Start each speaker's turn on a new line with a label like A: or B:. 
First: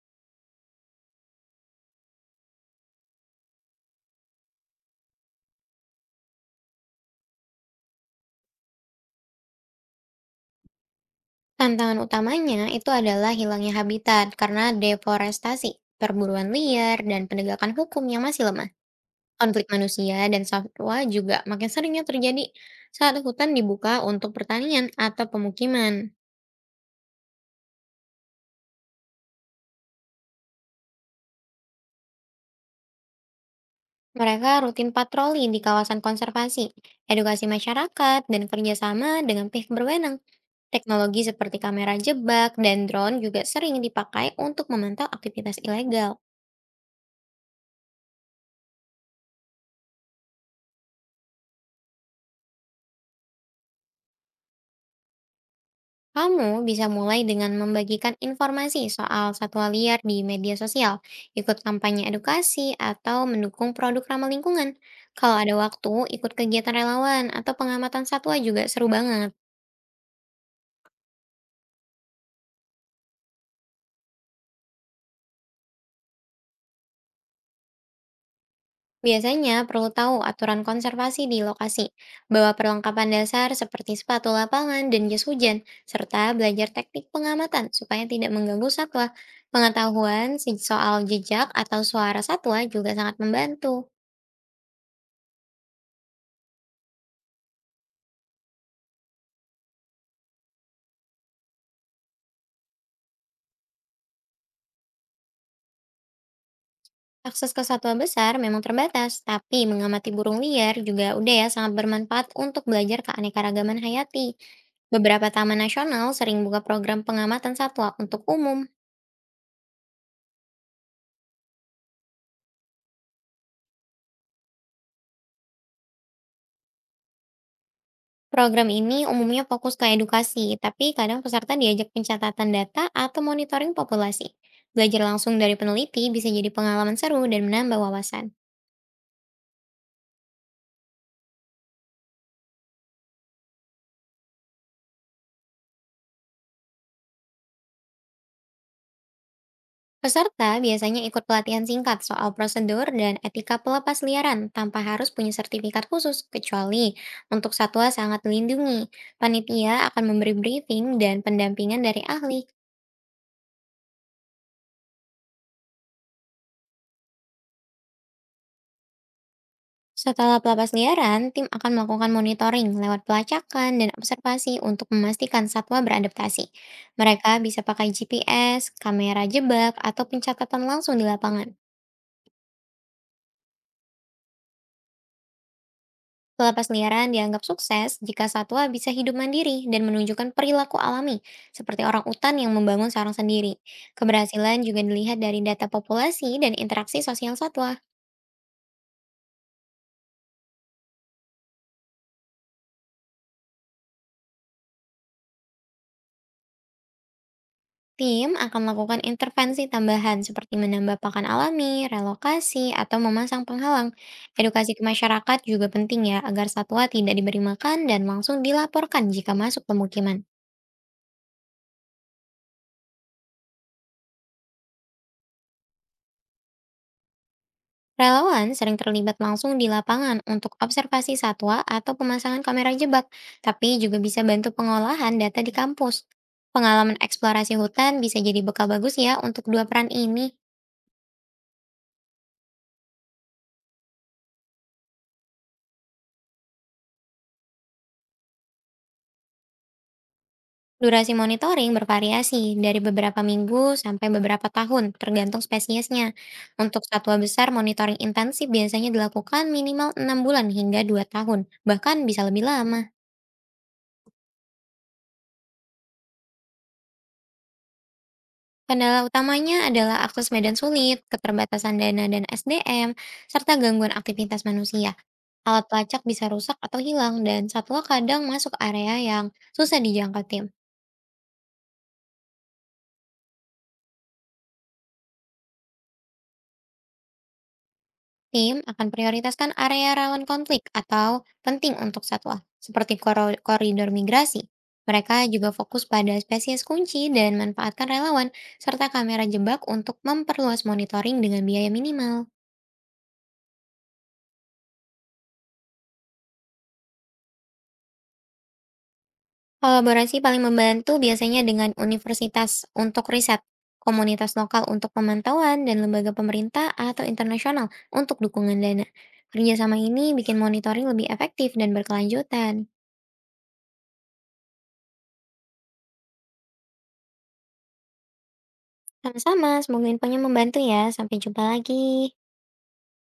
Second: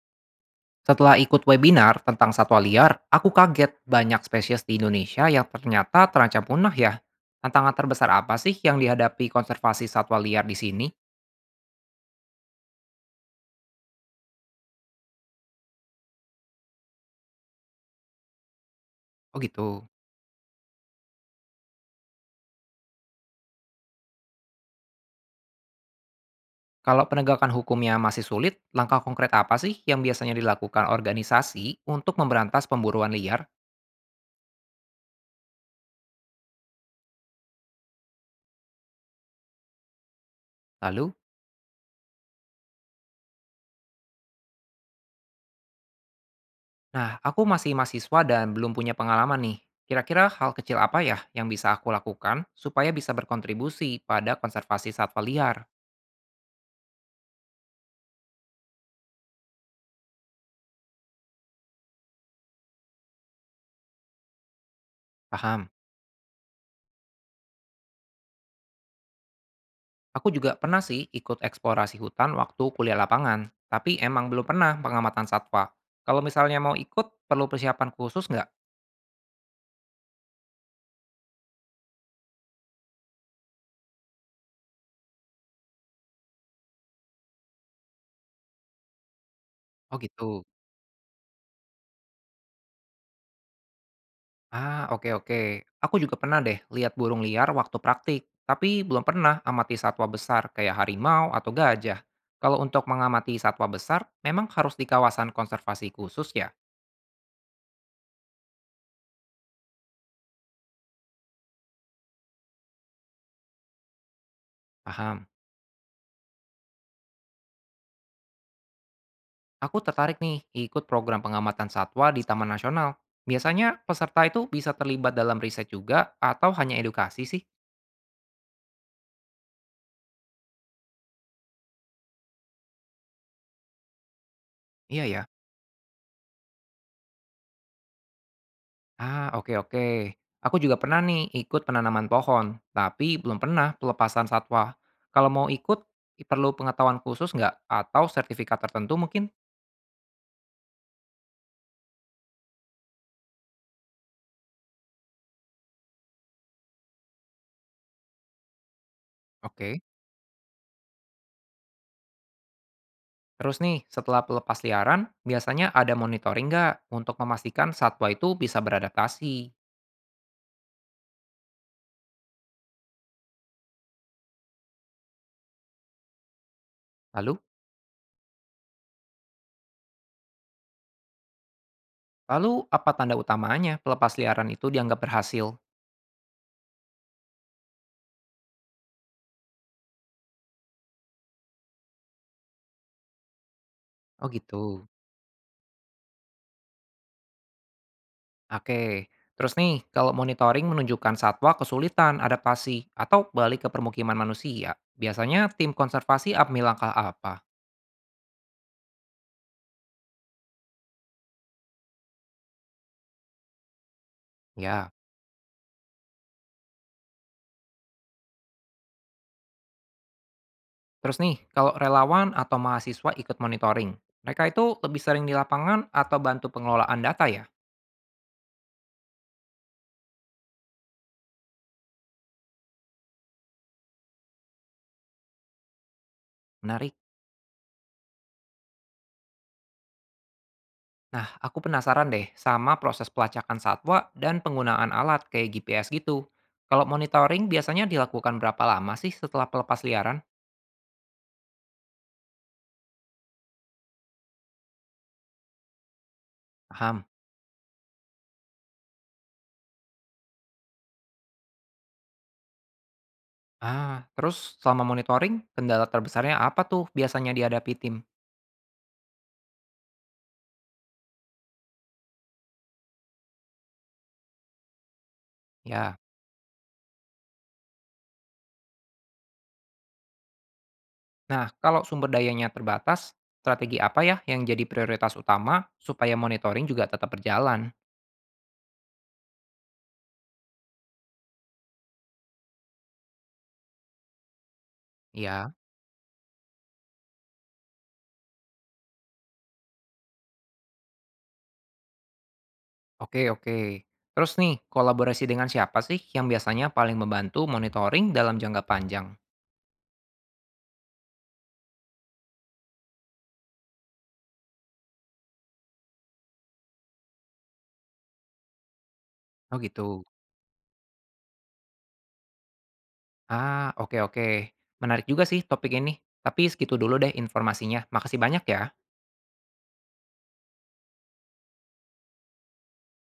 A: Setelah ikut webinar tentang satwa liar, aku kaget banyak spesies di Indonesia yang ternyata terancam punah ya. Tantangan terbesar apa sih yang dihadapi konservasi satwa liar di sini?
B: Tantangan utamanya itu adalah hilangnya habitat karena deforestasi, perburuan liar, dan penegakan hukum yang masih lemah.
A: Oh
B: Konflik
A: gitu.
B: manusia dan satwa juga makin seringnya terjadi saat hutan dibuka untuk pertanian atau pemukiman.
A: Kalau penegakan hukumnya masih sulit, langkah konkret apa sih yang biasanya dilakukan organisasi untuk memberantas pemburuan liar?
B: Mereka rutin patroli di kawasan konservasi, edukasi masyarakat, dan kerjasama dengan pihak berwenang.
A: Lalu,
B: Teknologi seperti kamera jebak dan drone juga sering dipakai untuk memantau aktivitas ilegal.
A: nah aku masih mahasiswa dan belum punya pengalaman nih. Kira-kira hal kecil apa ya yang bisa aku lakukan supaya bisa berkontribusi pada konservasi satwa liar?
B: Kamu bisa mulai dengan membagikan informasi soal satwa liar di media sosial, ikut kampanye edukasi, atau mendukung produk ramah lingkungan. Kalau ada
A: Paham?
B: waktu, ikut kegiatan relawan atau pengamatan satwa juga seru banget.
A: Aku juga pernah sih ikut eksplorasi hutan waktu kuliah lapangan, tapi emang belum pernah pengamatan satwa. Kalau misalnya mau ikut, perlu persiapan khusus nggak?
B: Biasanya perlu tahu aturan konservasi di lokasi, bawa perlengkapan dasar seperti sepatu lapangan dan jas hujan, serta belajar teknik pengamatan supaya tidak mengganggu satwa.
A: Oh
B: Pengetahuan
A: gitu.
B: soal jejak atau suara satwa juga sangat membantu.
A: Ah, oke oke. Aku juga pernah deh lihat burung liar waktu praktik, tapi belum pernah amati satwa besar kayak harimau atau gajah. Kalau untuk mengamati satwa besar, memang harus di kawasan konservasi khusus ya?
B: Akses ke satwa besar memang terbatas, tapi mengamati burung liar juga udah ya sangat bermanfaat untuk belajar keanekaragaman hayati. Beberapa
A: Paham.
B: taman nasional sering buka program pengamatan satwa untuk umum.
A: Aku tertarik nih ikut program pengamatan satwa di Taman Nasional. Biasanya peserta itu bisa terlibat dalam riset juga atau hanya edukasi sih?
B: Program ini umumnya fokus ke edukasi, tapi kadang peserta diajak pencatatan data atau monitoring populasi. Belajar
A: Iya ya.
B: langsung dari peneliti bisa jadi pengalaman seru dan menambah wawasan.
A: Ah, oke oke. Aku juga pernah nih ikut penanaman pohon, tapi belum pernah pelepasan satwa. Kalau mau ikut, perlu pengetahuan khusus nggak? Atau sertifikat tertentu mungkin?
B: Peserta biasanya ikut pelatihan singkat soal prosedur dan etika pelepas liaran tanpa harus punya sertifikat khusus, kecuali untuk satwa sangat dilindungi. Panitia
A: Oke.
B: akan memberi briefing dan pendampingan dari ahli.
A: Terus nih, setelah pelepas liaran, biasanya ada monitoring nggak untuk memastikan satwa itu bisa beradaptasi?
B: Setelah pelepas liaran, tim akan melakukan monitoring lewat pelacakan dan observasi untuk memastikan satwa beradaptasi. Mereka
A: Lalu?
B: bisa pakai GPS, kamera jebak, atau pencatatan langsung di lapangan.
A: Lalu apa tanda utamanya pelepas liaran itu dianggap berhasil?
B: Pelepas liaran dianggap sukses jika satwa bisa hidup mandiri dan menunjukkan perilaku alami, seperti orang utan yang membangun sarang sendiri.
A: Oh
B: Keberhasilan juga
A: gitu.
B: dilihat dari data populasi dan interaksi sosial satwa.
A: Oke, terus nih kalau monitoring menunjukkan satwa kesulitan adaptasi atau balik ke permukiman manusia, biasanya tim konservasi ambil langkah apa?
B: Tim akan melakukan intervensi tambahan seperti menambah pakan alami, relokasi, atau memasang penghalang. Edukasi ke
A: Ya,
B: masyarakat juga penting ya, agar satwa tidak diberi makan dan langsung dilaporkan jika masuk pemukiman.
A: terus nih kalau relawan atau mahasiswa ikut monitoring, mereka itu lebih sering di lapangan atau bantu pengelolaan data ya?
B: Relawan sering terlibat langsung di lapangan untuk observasi satwa atau pemasangan kamera jebak, tapi juga bisa bantu pengolahan data di kampus.
A: Menarik.
B: Pengalaman eksplorasi hutan bisa jadi bekal bagus ya untuk dua peran ini.
A: Nah, aku penasaran deh sama proses pelacakan satwa dan penggunaan alat kayak GPS gitu. Kalau monitoring biasanya dilakukan berapa lama sih setelah pelepas liaran?
B: Durasi monitoring bervariasi dari beberapa minggu sampai beberapa tahun, tergantung spesiesnya. Untuk
A: Paham.
B: satwa besar, monitoring intensif biasanya dilakukan minimal 6 bulan hingga 2 tahun, bahkan bisa lebih lama.
A: Ah, terus selama monitoring, kendala terbesarnya apa tuh biasanya dihadapi tim?
B: Kendala utamanya adalah akses medan sulit, keterbatasan dana dan SDM, serta gangguan aktivitas manusia. Alat
A: Ya.
B: pelacak bisa rusak atau hilang, dan satwa kadang masuk area yang susah dijangkau tim.
A: Nah, kalau sumber dayanya terbatas, strategi apa ya yang jadi prioritas utama supaya monitoring juga tetap berjalan?
B: Tim akan prioritaskan area rawan konflik atau penting untuk satwa, seperti koridor migrasi. Mereka juga
A: Ya.
B: fokus pada spesies kunci dan manfaatkan relawan, serta kamera jebak untuk memperluas monitoring dengan biaya minimal.
A: Oke, oke. Terus nih, kolaborasi dengan siapa sih yang biasanya paling membantu monitoring dalam jangka panjang?
B: Kolaborasi paling membantu biasanya dengan universitas untuk riset, komunitas lokal untuk pemantauan, dan lembaga pemerintah atau internasional untuk dukungan dana.
A: Oh
B: Kerjasama
A: gitu.
B: ini bikin monitoring lebih efektif dan berkelanjutan.
A: Ah, oke oke. Menarik juga sih topik ini. Tapi segitu dulu deh informasinya. Makasih banyak ya.
B: Sama-sama, semoga infonya membantu ya. Sampai jumpa lagi.